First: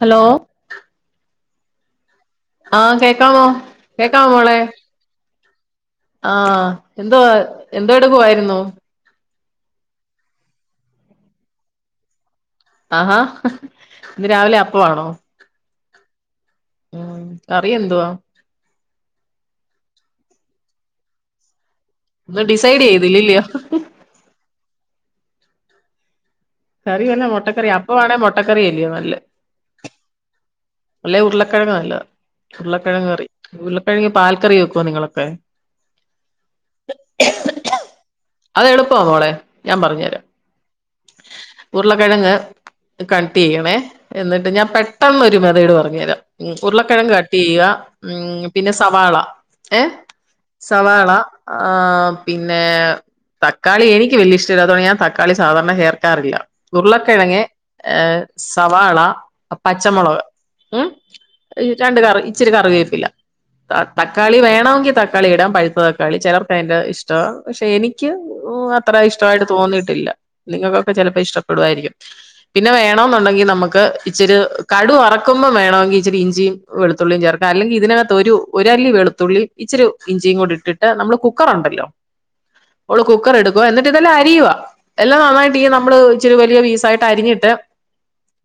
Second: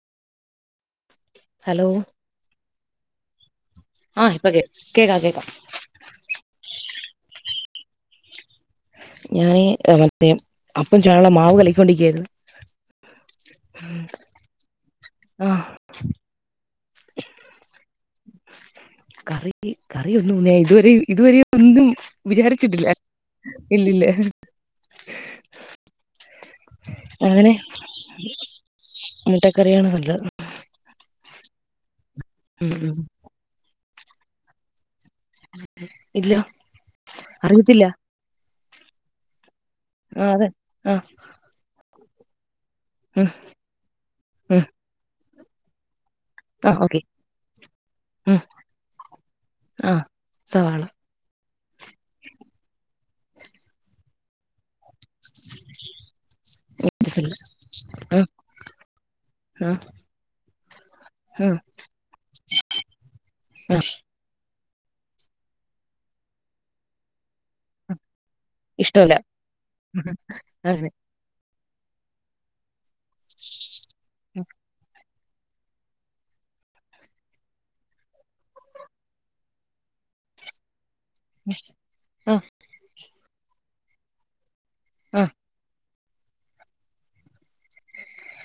Hello hello ആഹ് കേക്കാമോ കേക്കാമോ ആഹ് ഇപ്പൊ മോളെ കേ കേക്കാം കേക്കാം ആഹ് എന്തുവാ എന്തൊടുക്കുവായിരുന്നു ഞാന് ' [inaudible] 'അപ്പം ചുടാന് നുള്ള മാവ് കലക്കിക്കൊണ്ടിരിക്കാരുന്നു ആഹാ ഇന്ന് രാവിലെ അപ്പവാണോ ആഹ് ഉം കറിയെന്തുവാ? കറി കറിഒന്നുംല്ലെ ഇതുവരെ ഇതുവരെഒന്നും ഒന്നും ഡിസൈഡ് വിചാരിച്ചിട്ടില്ല ചെയ്തില്ലല്ലയോ ഇല്ലില്ല അങ്ങനെ കറിവെല്ലോമൊട്ടക്കറി അപ്പവാണേമൊട്ടക്കറിയല്ലിയോ നല്ല ക്കറിയാണ്നല്ലത് അല്ലെ ഉരുളക്കെഴങ്ങ് നല്ലതാ ഉം ഉം ഉരുളക്കെഴങ്ങ്കറി ഉരുളക്കെഴങ്ങ് പാൽക്കറി വെക്കുവൊ നിങ്ങള്? ഇല്ല അറിയത്തില്ല അത്എളുപ്പാമോളെ ഞാൻപറഞ്ഞ് തരാ ആഹ് അതെ ആഹ് ഉരുളക്കെഴങ്ങ് ഉം കട്ടെയ്യെണേ എന്ന്ട്ട് ഉം ഞാൻ പെട്ടെന്നൊരു മെതേട്പറ്ഞ്ഞ് തരാം ഉം ആഹ് ഓക്കെ ഉരുളക്കെഴങ്ങ് കട്ടെയ്യ. ഉം പിന്നെ സവാള ഏഹ് സവാള ആഹ് പിന്നെ തക്കാളിഎനിക്ക് വെല്യഷ്ടല്ലാത്തോണ്ട് ഞാൻത ക്കാളി സാധാരണചേർക്കാറില്ല ഉർളക്കെഴങ്ങ് ഏഹ് ആഹ് സവാള, ആഹ് പച്ചമൊളക് ഉം ആഹ് രണ്ട്കറി ഇച്ചിരികറിവേപ്പില്ല താ ആഹ് തക് ക്കാളി വേണമെങ്കി തക്കാളി ഇടാം പഴുത്ത തക്കാളി ചെലർക്കതിന്റെ ഇഷ്ടവാ പക്ഷെ എനിക്ക് അത്ര ഇഷ്ടല്ല ഇഷ്ടമായിട്ട് തോന്നിയിട്ടില്ല. അങ്ങനെ നിങ്ങക്കൊക്കെ ചെലപ്പ ഇഷ്ടപ്പെടുവായിരിക്കും പിന്നെ വേണോന്നുണ്ടെങ്കി നമുക്ക് ഇച്ചിരി കടു വറ ക്കുമ്പം വേണമെങ്കി ഇച്ചിരി ഇഞ്ചിയും വെളുത്തുള്ളിയും ചേർക്ക, അല്ലെങ്കി ഇതിനകത്ത് ഒരു ഒരല്ലി വെളുത്തുള്ളി ഇച്ചിരി ഇഞ്ചിയും കൂടിട്ടിട്ട് നമ്മള് കുക് കുക്കറുണ്ടല്ലോ ആഹ് ഒര് കുക്കർ എടുക്കുക എന്നിട്ടിതെല്ലാം അരിയുക, എല്ലാം ആഹ് നന്നായി ട്ടീ നമ്മള് ഇച്ചിരി വലിയ പീസായിട്ടരിഞ്ഞിട്ട്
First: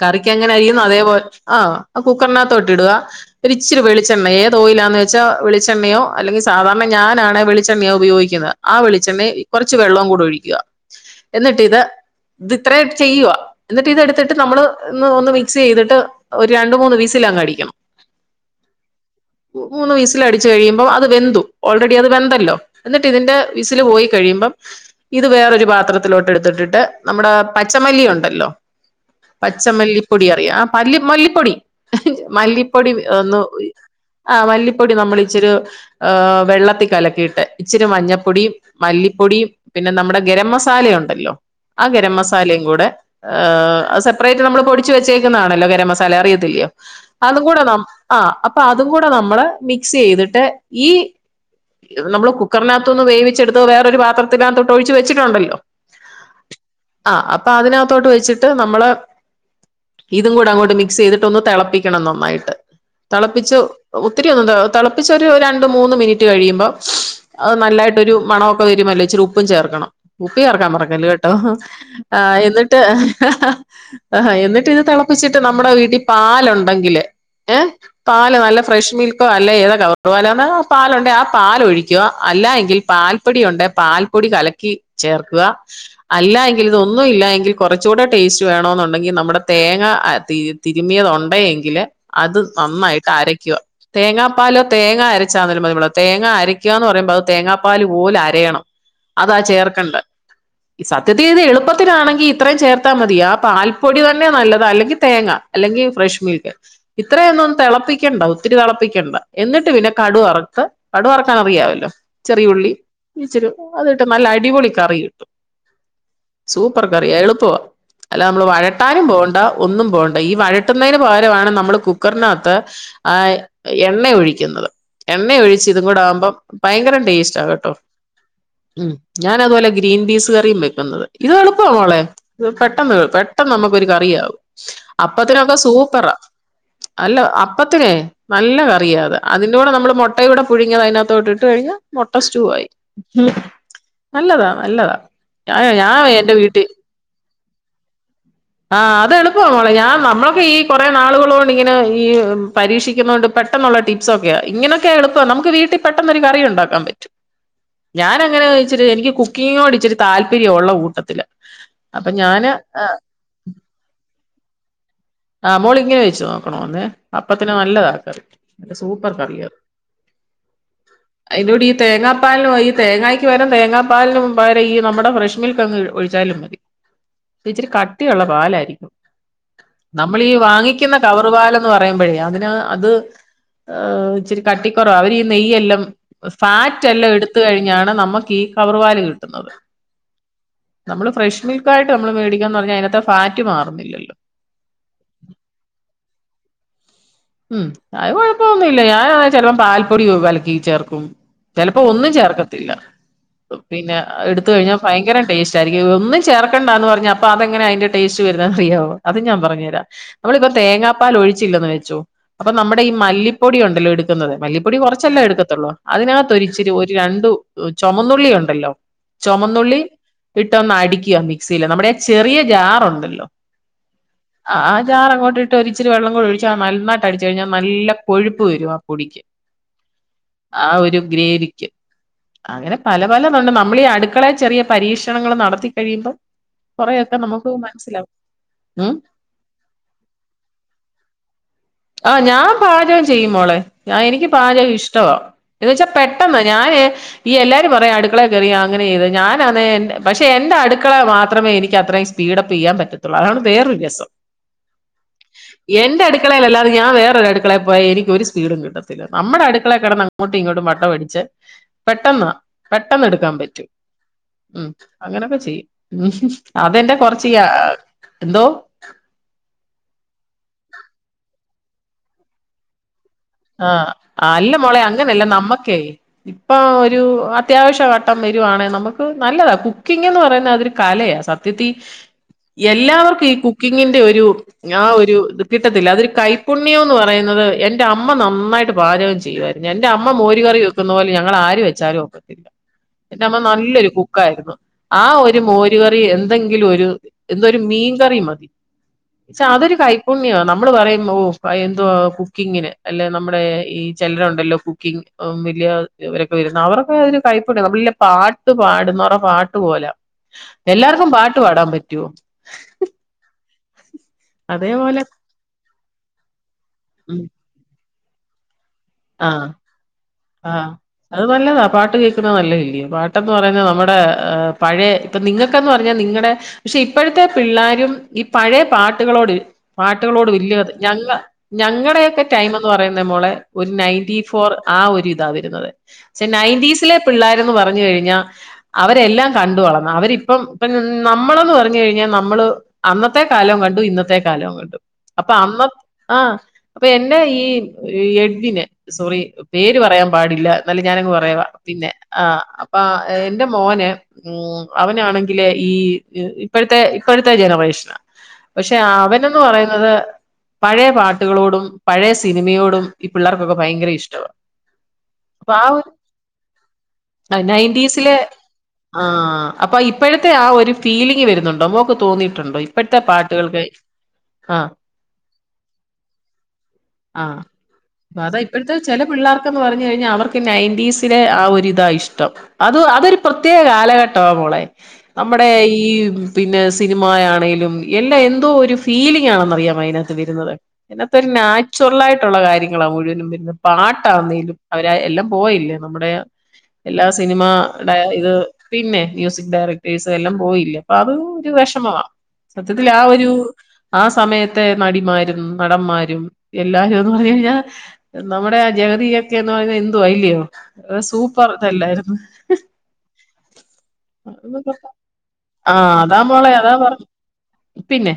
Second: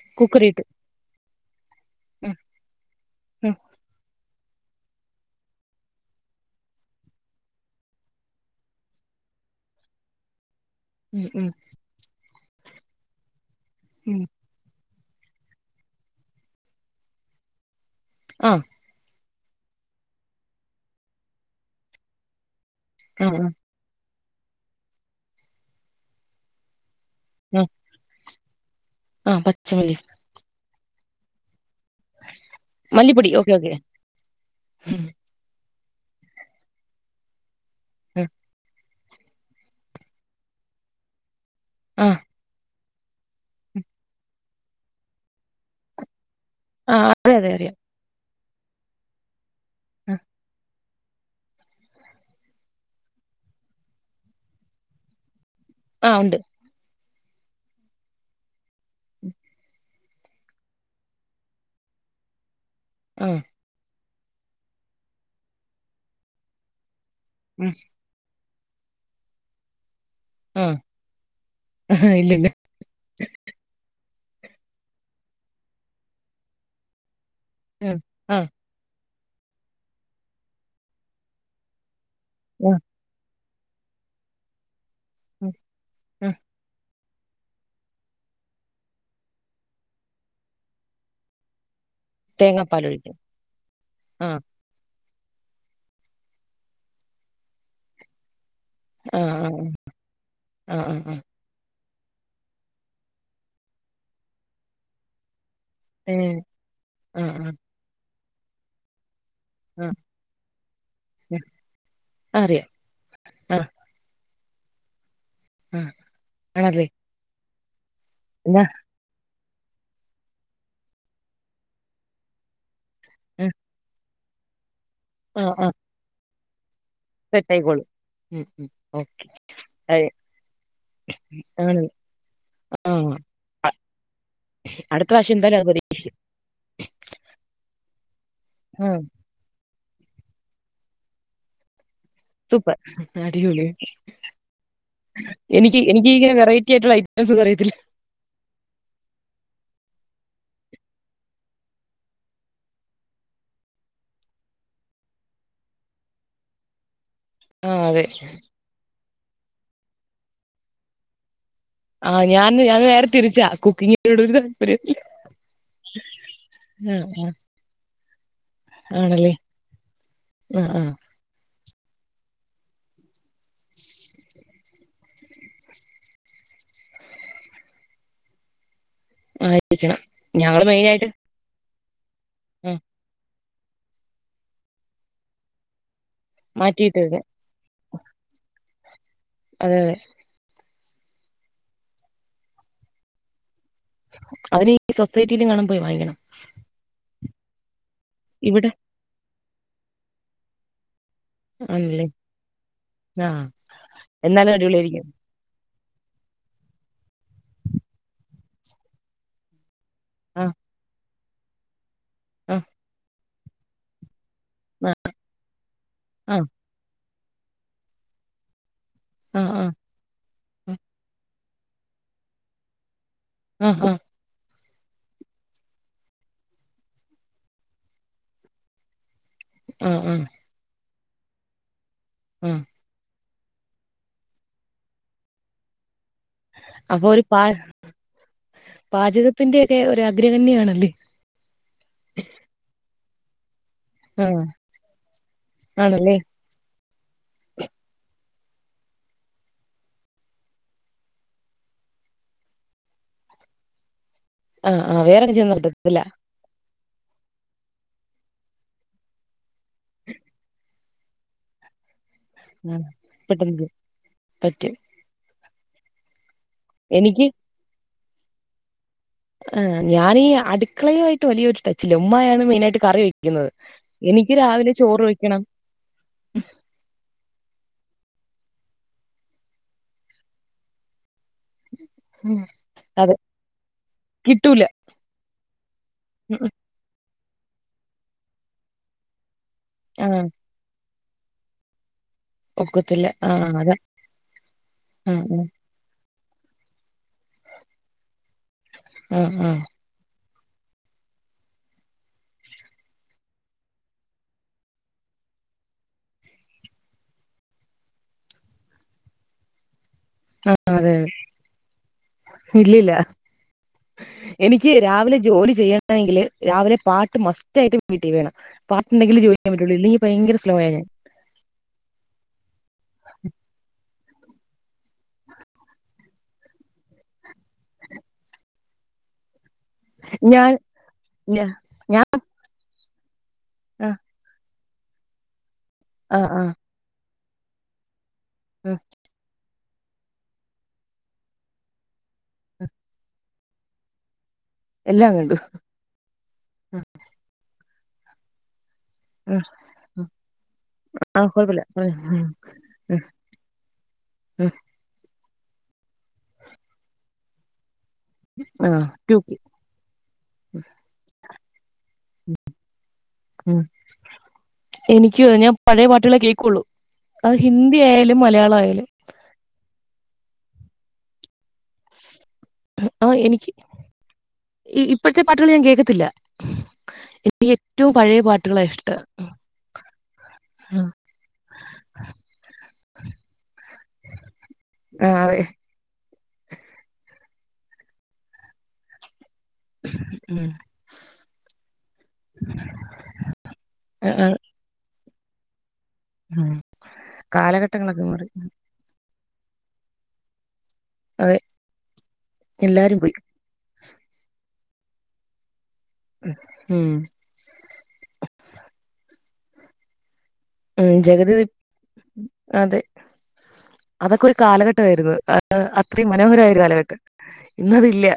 കറിക്കെങ്ങനെ കുക്കറിയിട്ട് അരിയുന്നു അതേപോലെ ആ ആ കുക്കറിനകത്തോട്ടിടുക ഉം ഒരിച്ചിരി വെളിച്ചെണ്ണ ഏ തോയിലാന്ന് വെച്ചാ വെളിച്ചെണ്ണയോ അല്ലെങ്കി സാധാരണ ഞാനാണേ വെളിച്ചെണ്ണയാ ഉപയോഗിക്കുന്നത്. ആ വെളിച്ചെണ്ണയും കൊറച്ച് വെള്ളവും കൂടൊഴിക്കുക ഉം ഉം എന്നിട്ടിത് ത് ത്രേ ഒക്കെ ചെയ്യുവാ ഉം എന്നിട്ടിതെടുത്തിട്ട് നമ്മള് ഇന്ന് ഒന്ന് മിക്സ് ചെയ്തിട്ട് ഒരു രണ്ട് മൂന്ന് വിസിലങ്ങടിക്കണം ആഹ് മൂന്ന് വിസിലടിച്ചു കഴിയുമ്പം അത് വെന്തു. ഓൾറെഡി അത് വെന്തല്ലോ എന്നിട്ടിതിന്റെ ആഹ് വിസില് പോയി കഴിയുമ്പം ഇത് വേറൊരു പാത്രത്തിലോട്ടെടുത്തിട്ടിട്ട് നമ്മുടെ ആഹ് പച്ചമല്ലി ഉണ്ടല്ലോ, ആഹ് പച്ചമല്ലി പച്ചമല്ലിപ്പൊടി അറിയ പല്ലി മല്ലിപ്പൊടി മല്ലിപ്പൊടി മല്ലിപ്പൊടി ഒന്ന് ഓക്കെ ഓക്കെ ആ മല്ലിപ്പൊടി ഉം നമ്മള്ച്ചിരി ഏഹ് വെള്ളത്തി കലക്കിയിട്ട് ഇച്ചിരി ഉം മഞ്ഞപ്പൊടിയും മല്ലിപ്പൊടിയും പിന്നെ നമ്മുടെ ഗരം മസാലയൊണ്ടല്ലോ ആ ഗരം മസാലയും കൂടെ ആഹ് അത് സെപ്പറേറ്റ് നമ്മള് പൊടിച്ച് വെച്ചേക്കുന്നതാണല്ലോ ഗരം മസാല അറിയത്തില്ലയോ, ആ അതെ അതും അതെ കൂടെ അറിയാം നം ആഹ് അപ്പതും കൂടെ നമ്മള് ആ മിക്സെയ്തിട്ട് ഈ ഇത് നമ്മള് കുക്കറിനകത്തോന്ന് വേവിച്ചെടുത്ത് വേറൊരു പാത്രത്തിനകത്തോട്ടൊഴിച്ച് വെച്ചിട്ടുണ്ടല്ലോ ആഹ് ഉണ്ട് ആഹ് അപ്പതിനകത്തോട്ട് വെച്ചിട്ട് നമ്മള് ഇതും കൂടങ്ങോട്ട് മിക് സെയ്തിട്ടൊന്ന് തെളപ്പിക്കണം നന്നായിട്ട്, ആ തെളപ്പിച്ചു ഒത്തിരിയൊന്നും തെ തെളപ്പിച്ചൊരു രണ്ട് മൂന്ന് മിനിറ്റ് കഴിയുമ്പോ അത് ഉം നല്ലായിട്ടൊരു മണം പ്പ വരുമല്ലോ, ഇച്ചിരി ഉപ്പും ചേർക്കണം, ഉപ്പ് ആ ചേർക്കാൻ മറക്കല്ല് കേട്ടോ ആഹ് ഇല്ലില്ല എന്നി ട്ട് അ ഹാ എന്നിട്ടിത് തെളപ്പിച്ചിട്ട് നമ്മുടെ വീട്ടി പാലുണ്ടെങ്കില് ഏഹ് ആ പാല് ആ നല്ല ഫ്രഷ് മിൽക്കോ അല്ല ഏതാ കവറ് പാലാന്നേ ആ പാലുണ്ടേ ആ പാലൊഴി ക്കുവ, അല്ലാ ആ എങ്കിൽ പാൽപ്പൊടി ഉണ്ടേ പാൽപ്പൊടി കലക്കി ചേർക്കുക ആ ആ അല്ലാ എങ്കിൽ ഇതൊ ന്നുഇല്ല എങ്കിൽ കൊറച്ചൂടെ ടേസ്റ്റ് വേണമെന്നുണ്ടെങ്കിൽ നമ്മുടെ തേങ്ങ അ തി തിരുമ്മിയത് ഒണ്ടെ എങ്കില് അത് നന്നായിട്ട് തേങ്ങാപ്പാലൊഴിക്കും അരക്കുക ആ തേങ്ങാപ്പാലോ തേങ്ങ അരച് ച്ചാ മതി തേങ്ങ അരക്കുകാന്ന് പറയുമ്പോ അത് തേങ്ങാപ്പാല് പോലെ അരയണം ആ അതാ ചേർക്കണ്ടേ ആ ആ ഈ ആ ആ സത്യതിതു എളുപ്പ ത്തിനാണെങ്കി ഇത്രയും ചേർത്താ മതിയാ ആ പാൽപ്പൊടി തന്നെയ നല്ലത് അല്ലെങ്കില് തേങ്ങ അല്ലെങ്കിൽ ഏ ഫ്രഷ് മീൽക്ക് ആ ആ ഇത്രയൊന്നും തെളപ്പിക്കണ്ട ഒത്തിരി തെളപ്പിക്കണ്ട എന്നിട്ട് ആ പിന്നെ കടു വറത്ത് കടു വറക്കാൻ അറിയാവല്ലോ? ആ അറിയാം ചെറിയുള്ളി ഇച്ചിരി ആ അത്ട്ട് നല്ല അടിപൊളി കറി കിട്ടും ആ സൂപ്പർ ആണല്ലേ കറിയ എളുപ്പവാ അല്ല നമ്മൾ എന്നാ വഴട്ടാനും പോകണ്ട ഒന്നും പോകണ്ട ഈ വഴട്ടുന്നതിന് പകരമാണ് നമ്മള് കുക്കറിനാത്ത് ആ എണ്ണ ഒഴിക്കുന്നത് എണ്ണ ആ ആ ആ ഒഴിച്ച് ഇതും കൂടെ ആവുമ്പം ഭയങ്കരം ടേസ്റ്റ് ആണ് കേട്ടോ ഉം ഞാനതുപോലെ ഗ്രീൻ പീസ് കറിയും വെക്കുന്നത് ഇത് എളുപ്പവാ ആണ് മോളെ ആ പെട്ടെന്ന് ആവും പെട്ടെന്ന് അ- നമുക്കൊരു കറിയാവും അടുത്ത പ്രാവശ്യം അപ്പത്തിനൊക്കെ എന്തായാലും അത് പരീ സൂപ്പറാ അല്ല അപ്പത്തിനെ നല്ല ആ കറിയാ അത് അതിന്റെ കൂടെ നമ്മള് മുട്ട കൂടെ പുഴുങ്ങിയ അതിനകത്തോട്ട് ഇട്ടു കഴിഞ്ഞ മൊട്ട സ്റ്റൂ ആയി സൂപ്പർ അടിപൊളി നല്ലതാ നല്ലതാ ഞാൻ എനിക്ക് ഞാൻ എനിക്കിങ്ങനെ എന്റെ വീട്ടിൽ വെറൈറ്റി ആയിട്ടുള്ള ഐറ്റംസ് ഒന്നും അറിയത്തില്ല ആ അതെളുപ്പവ മോളെ ഞാൻ നമ്മളൊക്കെ ഈ കൊറെ നാളുകളു കൊണ്ട് ഇങ്ങനെ ഈ പരീക്ഷിക്കുന്ന കൊണ്ട് പെട്ടെന്നുള്ള ടിപ്സൊക്കെയെ ഇങ്ങനൊക്കെ എളുപ്പ നമുക്ക് വീട്ടിൽ പെട്ടെന്നൊരു കറി ഉണ്ടാക്കാൻ പറ്റും ആ അതെ ഞാനങ്ങനെയിച്ചിരി എനിക്ക് കുക്കിങ്ങിനോട് ഇച്ചിരി താല്പര്യവൊള്ള കൂട്ടത്തില ആഹ് ഞാൻ ഞാൻ നേരെ തിരിച്ചാ കുക്കിങ്ങിനോട് ഒര് താല്പര്യല്ല ആഹ് മോളിങ്ങനെ വെച്ച് നോക്കണോ ഒന്നേയ് അപ്പത്തിന് നല്ലതാ കറി, നല്ല സൂപ്പർ കറിയാത് ആഹ് ആഹ് അയ്ന്റുടീ ഈ തേങ്ങാപ്പാലിനോയി ഈ തേങ്ങായ്ക്ക് പകരം തേങ്ങാപ്പാലിനും പകരം ഈ നമ്മുടെ ഫ്രഷ് മിൽക്കങ്ങ് ഒഴിച്ചാലും മതി ഇച്ചിരി കട്ടിയൊള്ള പാലായിരിക്കും ആ [unintelligible] നമ്മളീ ഞങ്ങള് വാങ്ങിക്കുന്ന മെയിനായിട്ട് കവറ് പാലും ന്നു പറയ്മ്പഴെയ് അതിന് ആ അത് ഇച്ചിരി കട്ടിക്കൊറവാ അവര് ഈ നെയ്യെല്ലോം ഫാക്റ്റ് മാറ്റിയിട്ട് എല്ലാം അതെ എട്ത്ത് കഴിഞ്ഞാണ് നമ്മക്ക് ഈ കവറ് പാല് കിട്ട്ന്നത് അതെ അതെ നമ്മള് ഫ്രഷ് മിൽക്കായിട്ട് നമ്മള് മേടിക്കാന്ന് പറഞ്ഞാ അയ്നത്തെ ഫാക്റ്റ് മാറ്ന്നില്ലല്ലോ അതിനീ സൊസൈറ്റീലെങ്ങാണും പോയി വാങ്ങിക്കണം ഉം അത് ഇവിടെ കൊഴപ്പൊന്നുല്ല ഞാൻ ചെലപ്പോ പാൽപ്പൊടി കലക്കി ചേർക്കും ചെലപ്പൊ ആണല്ലേ ഒന്നും ചേർക്കത്തില്ല. ആ പിന്നെ എട്ത്ത് എന്നാലും കഴിഞ്ഞാൽ അടിപൊളിയായിരിക്കും ഭയങ്കര ടെസ്റ്റ് ആയ്രിക്കും ഒന്നും ചേർക്കണ്ടന്ന് പറഞ്ഞ അപ്പൊ അതെങ്ങനെ അതിന്റെ ടേസ്റ്റ് വര്ന്നേ അറിയോ അതും ഞാ പറഞ്ഞ് തരാം ആ നമ്മളിപ്പം തേങ്ങാപ്പാൽ ഒഴിച്ചില്ലെന്ന് വെച്ചോ അപ്പൊ ആ നമ്മടെ ഈ മല്ലിപ്പൊടി ഒണ്ടല്ലോ എടുക്കുന്നത് മല്ലിപ്പൊടി ആ കൊറച്ചല്ലേ എട്ക്കത്തൊള്ളൂ. ആ അതിനകത്തൊരിച്ചിരി ഒര് രണ്ട് ചൊമന്നുള്ളി ഒണ്ടല്ലോ ആ ആ ചൊമന്നുള്ളി ആ ഇട്ടൊന്ന് അടിക്കാ മിക്സ്സീല് നമ്മടെ ആ ചെറിയ ജാറൊണ്ടല്ലോ ആഹ് ആഹ് അ ആഹ് ജാറങ്ങോട്ട് ഇട്ട് ഒരിച്ചിരി വെള്ളം കൂടി ഒഴിച്ചാ നൽന്നായ്- ട്ടടിച്ച് കഴിഞ്ഞാ നല്ല കൊഴുപ്പ് വരും ആ പൊടിക്ക് ആഹ് ആഹ് ആ ഒരു ഗ്രേവിക്ക് ആ അങ്ങനെ പല പലതൊണ്ട് നമ്മളീ അട്ക്കളെ ചെറിയ പരീക്ഷണങ്ങള് നടത്തി കഴിയുമ്പം അപ്പൊ കൊറെയൊക്കെ ഒരു പാ നമുക്കു മനസ്സിലാവും ഉം കുക്കിങ്ങിൻ്റെയൊക്കെ ഒര് അഗ്രകണ്ണിയാണല്ലേ ആഹ് ഞാൻ പാചകം ചെയ്യും മോളെ ഞാ ആ എനിക്ക് പാചകം ഇഷ്ടവാ എന്ന് വെച്ചാ ആണല്ലേ പെട്ടന്നാ - ഞായെ - ഈ എല്ലാരും പറയും അടുക്കളെ കേറിയ അങ്ങനെയ്ത് ഞാനാന്നെ എന്റെ പക്ഷെ എന്റെ അട്ക്കള മാത്രമേ എനിക്ക് അത്രയും സെയ്‌ - സ്പീഡപ്പ്‌ ചെയ്യാൻ പറ്റത്തൊള്ളൂ അതാണ് വേറൊര് രസം. ആഹ് ആഹ് വേറെവടേംചെന്നാ കിട്ടത്തില്ല ട്ക്കളെലല്ലാതെ അത് ഞാൻ വേറൊര് അട്ക്കളെ പോയാ എനിക്ക് ഒര് സ്പീഡും കിട്ടത്തില്ല. നമ്മടെ അട്ക്കളെ കെടന്ന് അങ്ങോട്ടും ഇങ്ങോട്ടും വട്ടോ അടിച്ച് [unintelligible] പെട്ടെന്ന്, ആ പെട്ടെന്ന് എട്ക്കാൻ പറ്റും പെട്ടെന്ന് ഉം പറ്റും അങ്ങനെക്കെ ചെയ്യും. അതെന്റെ എനിക്ക് കൊറച്ചിയാ. എന്തോ? ആഹ് ഞാനീ അട്ക്കളയു ആയിട്ട് വലിയൊര് ടച്ചില്ല. ഉമ്മായാണ് മെയിനായിട്ട് കറി വെക്ക- ആഹ് അല്ല മോളെ അങ്ങനെയല്ല വെക്കണം നമ്മക്കെയ് ഇപ്പൊ ഒരു അത്യാവശ്യഘട്ടം വരുവാണെ നമ്മക്ക് നല്ലതാ കുക്കിംഗ്‌ന്ന് പറയുന്നെ അതൊരു കലയാ സത്- സത്യത്തീ ഉം. അതെ എല്ലാവർക്കും ഈ കുക്കിങ്ങിന്റെ ഒരു കിട്ടൂല ആ ഒരു കിട്ടത്തില്ല അതൊരു കൈപ്പുണ്യ - ഉം കൈപ്പുണ്യോന്ന് പറയുന്നത് എന്റെ അമ്മ നന്നായിട്ട് പാചകം ചെയ്യ്യായിര്ന്ന് എന്റെ ആ അമ്മ മോര്കറി വെ- വെക്കുന്നപോലെ ഞങ്ങളാര് വെച്ചാലും ഒക്കത്തില്ല. ഒക്കത്തില്ല ആ എന്റമ്മ അതാ നല്ലൊരു കുക്കായ്ര്ന്നു ആ ഒര് മോര് മോര്കറി എന്തെങ്കിലൊരു എന്തൊര് മീൻകറി മതി. ആ ച്ച ആ അതൊര് കൈ - പുണ്യ നമ്മള് പറയും ഓഹ് എന്തുവാ കുക്കിങ്ങിന് അല്ലെ നമ്മടെ ഈ ചിലരൊണ്ടല്ലോ കുക്കിംഗ് ഉം വല്ല്യ വരൊക്കെവര്ന്ന അവരൊക്കെ അതൊര് കൈപുണ്യമാ നമ്മ - പാട്ട് പാട്ന്നോർടെ പാട്ട് പോലാ എല്ലാർക്കും പാട്ട് പാടാൻ പറ്റോ ഇല്ലില്ലാ എനിക്ക് അതേപോലെ രാവിലെ ജോലി ചെയ്യണെങ്കില് രാവിലെ പാട്ട് ഉം മസ്റ്റ് ആയിട്ട് വീട്ടി വേണം പാട്ട്ണ്ടെങ്കിലെ ആ ജോലി ചെയ്യാൻ പറ്റ്ള്ളൂ ഇല്ലങ്കി ഭയര സ്ലോയാ ആഹ് ഞാൻ. അത് നല്ലതാ പാട്ട് കേൾക്കുന്നത് നല്ലയല്ലിയോ പാട്ടെന്ന് പറയുന്നത് നമ്മുടെ പഴയ നിങ്ങൾക്കന്ന് പറഞ്ഞാൽ നിങ്ങളുടെ പക്ഷെ ഇപ്പോഴത്തെ പിള്ളേരും ഈ പഴയ പാട്ടുകളോട് പാട്ടുകളോട് ഞാൻ വലിയ ഞങ്ങ ഞാൻ ഞാ- ഞങ്ങടെയൊക്കെ ടൈം എന്ന് പറയുന്ന മോളെ ഒരു ഞാൻ ആ നയന്റി ഫോർ ആ ഒരു ഇതാ വരുന്നത് ആ പക്ഷെ ആ നയൻറ്റീസിലെ പിള്ളേരന്ന് പറഞ്ഞു കഴിഞ്ഞാൽ ഉം അവരെല്ലാം കണ്ടു വളർന്നത അവരിപ്പം ഇപ്പ നമ്മളന്ന് പറഞ്ഞു കഴിഞ്ഞാൽ നമ്മള് അന്നത്തെ കാലവും കണ്ടു ഇന്നത്തെ കാലവും കണ്ടു എല്ലാം അപ്പ കണ്ടു അന്ന് ആഹ അപ്പൊ എന്റെ ഈ എട്ടിനെ സോറി ഉം പേര് ഉം പറയാൻ പാടില്ല എന്നാലും ഞാനങ്ങ് ആ പറയുവാ കുഴപ്പമില്ല പിന്നെ പറഞ്ഞോ ആ ഉം അപ്പ ഉം എന്റെ മോന് ഉ ഉം അവനാണെങ്കില് ഈ ഇപ്പോഴത്തെ ഇപ്പോഴത്തെ ജനറേഷന ആ പക്ഷെ ടൂക്കി അവൻന്ന് പറയുന്നത് പഴയ പാട്ടുകളോടും പഴയ സി മയോടും ഈ പിള്ളേർക്കൊക്കെ ഉം ഭയങ്കര ഇഷ്ടവാ എനിക്ക് ഞാൻ അപ്പൊ ആ പഴയ ഒരു പാട്ടുകളെ കേൾക്കുള്ളു അത് ഹിന്ദി ആയാലും മലയാളം ആയാലും ആഹ് അപ്പൊ ഇപ്പോഴത്തെ ആ ഒരു ഫീലിംങ് വരുന്നുണ്ടോ മോക്ക് തോന്നിയിട്ടുണ്ടോ ഇപ്പഴത്തെ ആ എനിക്ക് പാട്ടുകൾക്ക് ആഹ് ഇ- ഇപ്പോഴത്തെ പാട്ടുകൾ ഞാൻ കേൾക്കത്തില്ല ആഹ് എനിക്ക് ഏറ്റവും പഴയ അതാ പാട്ടുകളാണ് ഇപ്പോഴത്തെ ഇഷ്ടം ചില പിള്ളേർക്കന്ന് പറഞ്ഞു കഴിഞ്ഞാൽ അവർക്ക് നയന്റീസിലെ ആ ഒരിതാ ഇഷ്ടം അത് അതൊരു പ്രത്യേക കാലഘട്ടമാ മോളെ ആ അതെ നമ്മുടെ ഈ ഈ പിന്നെ സിനിമയാണെലും എല്ലാം എന്തോ ഒരു ഫീലിംങ് ആണെന്ന്റിയാം അതിനകത്ത് ഉം വരുന്നത് ഇതിനകത്തൊ ഒരു നാച്ചുറൽ ആയിട്ടുള്ള കാര്യങ്ങളാണ് മുഴുവനും വരുന്നത് ആ, ആ, പാട്ടാന്നേലും അവരെ എല്ലാം പോയി നമ്മുടെ ഉം എല്ലാ സിനിമയുടെ കാലഘട്ടങ്ങളൊക്കെ മാറി ഇത് പിന്നെ മ്യൂസിക് ഡയറക്ടേഴ്സ് എല്ലാം പോയില്ലേ അപ്പൊ അത് അതെ ഒരു വിഷമമാ സത്യത്തില് എല്ലാരും ആ പോയി ഒരു ആ സമയത്തെ നടിമാരും നടന്മാരും ഉം എല്ലാരും അതു [unintelligible] നമ്മുടെ ആ ജഗതിയൊക്കെ എന്ന് പറയുന്നത് എന്തുവാ അല്ലയോ ഉം ജഗതി അതെ അതൊക്കെ ഒരു കാലഘട്ടവായിരുന്നു ആഹ് അത്രയും അതാ മോളെ മനോഹരമായ ഒരു അതാ കാലഘട്ടം പറഞ്ഞെ ഇന്നതില്ല പിന്നെ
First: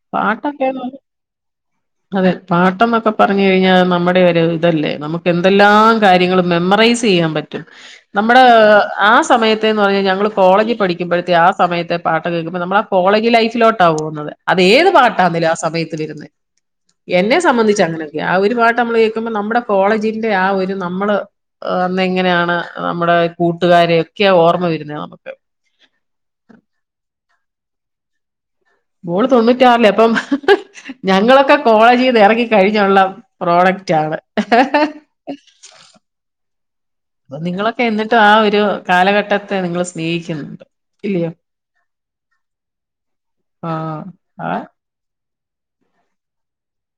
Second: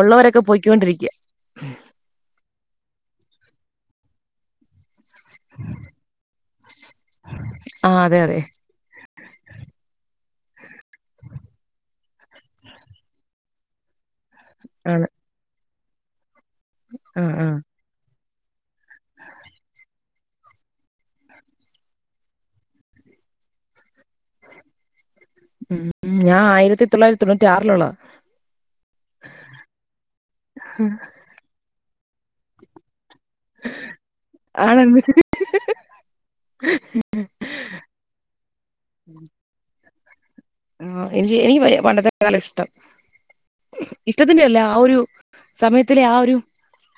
ഉള്ളോരൊക്കെ പാട്ടൊക്കെന്ന് പറഞ്ഞ പോയ്ക്കൊണ്ടിരിക്ക്യാ അതെ പാട്ടന്നൊക്കെ പറഞ്ഞു കഴിഞ്ഞാ നമ്മുടെ ഒരു ഇതല്ലേ നമുക്ക് എന്തെല്ലാം കാര്യങ്ങളും മെമ്മറൈസയ്യാൻ പറ്റും ആ അതെ അതെ നമ്മുടെ ആ സമയത്ത് [unintelligible] പറഞ്ഞ ഞങ്ങള് കോളേജ് പഠിക്കുമ്പോഴത്തെ ആ സമയത്തെ പാട്ടകെ കേൾക്കുമ്പോ നമ്മള ആ കോളേജ് ലൈഫിലോട്ടാ പോകുന്നത് അത് ഏത് ആണ് പാട്ടാന്നലേ ആ സമയത്ത് വരുന്നത് ആ എന്നെ ആ സംബന്ധിച്ച അങ്ങനെ യാ ഒരു പാട്ട് നമ്മൾ കേൾക്കുമ്പോ നമ്മുടെ കോളേജിന്റെ ആ ഒരു നമ്മള് അന്ന് എങ്ങനെയാണ് നമ്മുടെ കൂട്ടുകാരൊക്കെ ഓർമ്മ വരുന്നത് നമുക്ക് ഉം ഞാൻ ആയിരത്തിതൊള്ളായിരത്തി തൊണ്ണൂറ്റി ആറിലുള്ളതാ മോള് തൊണ്ണൂറ്റിയാറിലയാ അപ്പം ഞങ്ങളൊക്കെ കോളേജിന്ന് ഇറങ്ങി കഴിഞ്ഞുള്ള പ്രോഡക്റ്റ് ആണ് ആണെന്ന് അപ്പ നിങ്ങളൊക്കെ എന്നിട്ടും ആ ഒരു കാലഘട്ടത്തെ നിങ്ങൾ സ്നേഹിക്കുന്നു ആ എനി എനിക്ക് പണ്ടത്തെ കാല ഇഷ്ടം ഇഷ്ടത്തിന്റെ അല്ല ആ ഒരു സമയത്തിലെ ആ ഒരു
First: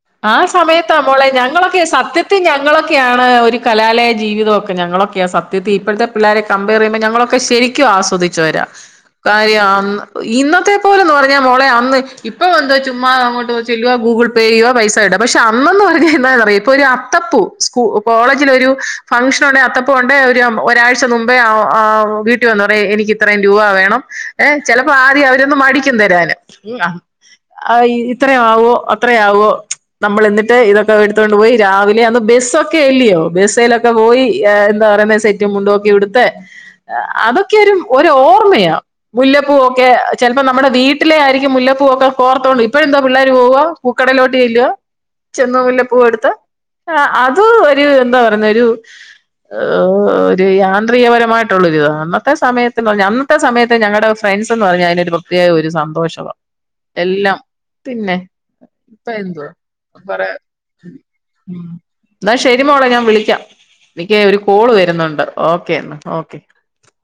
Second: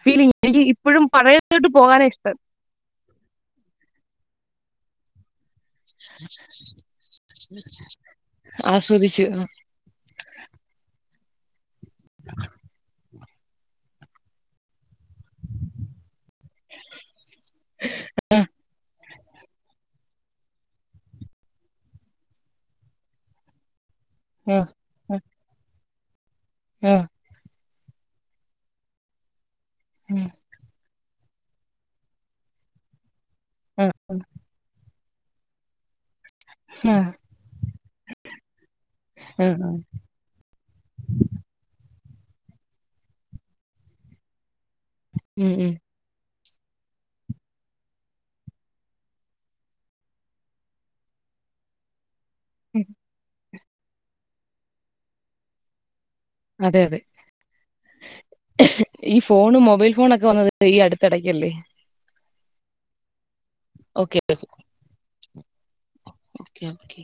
ഫീലിംഗ് ആ എനിക്ക് ഇപ്പോഴും സമയത്താമോളെ പഴയതോട്ട് ഞങ്ങളൊക്കെ പോകാനാ ഇഷ്ടം സത്യത്തിൽ ഞങ്ങളൊ ക്കെയാണ് ഒരു കലാലയ ജീവിതമൊക്കെ ഞങ്ങളൊക്കെയാ സ ത്യം ഇപ്പോഴത്തെ പിള്ളേരെ കമ്പയറെയ്യുമ്പോ ഞങ്ങളൊക്കെ ശരിക്കും ആസ്വദിച്ചവരാ ആസ്വദിച്ച് ആ കാര്യം അന്ന് ഇന്നത്തെ പോലെന്ന് പറഞ്ഞാ മോളെ അന്ന് ഇപ്പൊ എന്താ ചുമ്മാ അങ്ങോട്ട് ചെല്ലുക ഗൂഗിൾ പേ ചെയ്യുക പൈസ ഇട പക്ഷെ അന്നന്ന് പറഞ്ഞാ എന്താന്നറിയോ ഇപ്പൊ ഒരു അത്തപ്പൂ സ്കൂ കോളേജിൽ ഒരു ഫംഗ്ഷൻ ഉണ്ടെ അത്തപ്പൂവ്ണ്ടേ ഒരു ഒരാഴ്ച മുമ്പേ വീട്ടി വന്ന് പറ എനിക്ക് ഇത്രയും രൂപ വേണം ഏ ആ ചെല പ ആ ആദ്യ അവരൊന്ന് മടിക്കും തരാന് ആ ഇത്രയാവോ അത്രയാവോ നമ്മൾ എന്നിട്ട് ഇതൊക്കെ എടുത്തൊണ്ട് പോയി രാവിലെ അന്ന് ബസ്സൊക്കെ അല്ലിയോ ആ ബസ്സേലൊക്കെ പോയി എന്താ പറയുന്നെ സെറ്റും മുണ്ടുക്കെ ഉടുത്ത് ആ അതൊക്കെരു ഒരു ഓർമ്മയാ ആ ആ, മുല്ലപ്പൂവൊക്കെ ചിലപ്പോ നമ്മുടെ വീട്ടിലെ ആയിരിക്കും മുല്ലപ്പൂവൊക്കെ കോർത്തോണ്ട് ഇപ്പഴ എന്താ പിള്ളേർ പോവ പൂക്കടയിലോട്ട് ചെല്ലുവ ഉം ചെന്ന് ഉം മുല്ല പൂവെടുത്ത് ആ അത് ഒരു എന്താ പറയുന്ന ഒരു ഒരു യാന്ത്രികപരമായിട്ടുള്ളൊരിതാ കാര്ണം ത്തെ സമയത്ത് ഉം. പറഞ്ഞ അന്നത്തെ സമയത്ത് ഞങ്ങളുടെ ഫ്രണ്ട്സ് എന്ന് പറഞ്ഞാ അതിനൊരു പ്രത്യേക ഒരു സന്തോഷവാ അതെ അതെ എല്ലാം പിന്നെ ഇപ്പ ഈ എന്ത്‌ ഫോണ് മൊബൈൽ ഫോണൊക്കെ കൊറെ വന്നത് ഈ അടുത്തിടയ്ക്കല്ലേ എന്നാ ശരിമോളെ ഞാൻ വിളിക്കാം നിക്ക് ഓക്കെ ഒരു കോള് വരുന്നുണ്ട് ഓക്കേന്ന ഓക്കെ യോക്കെ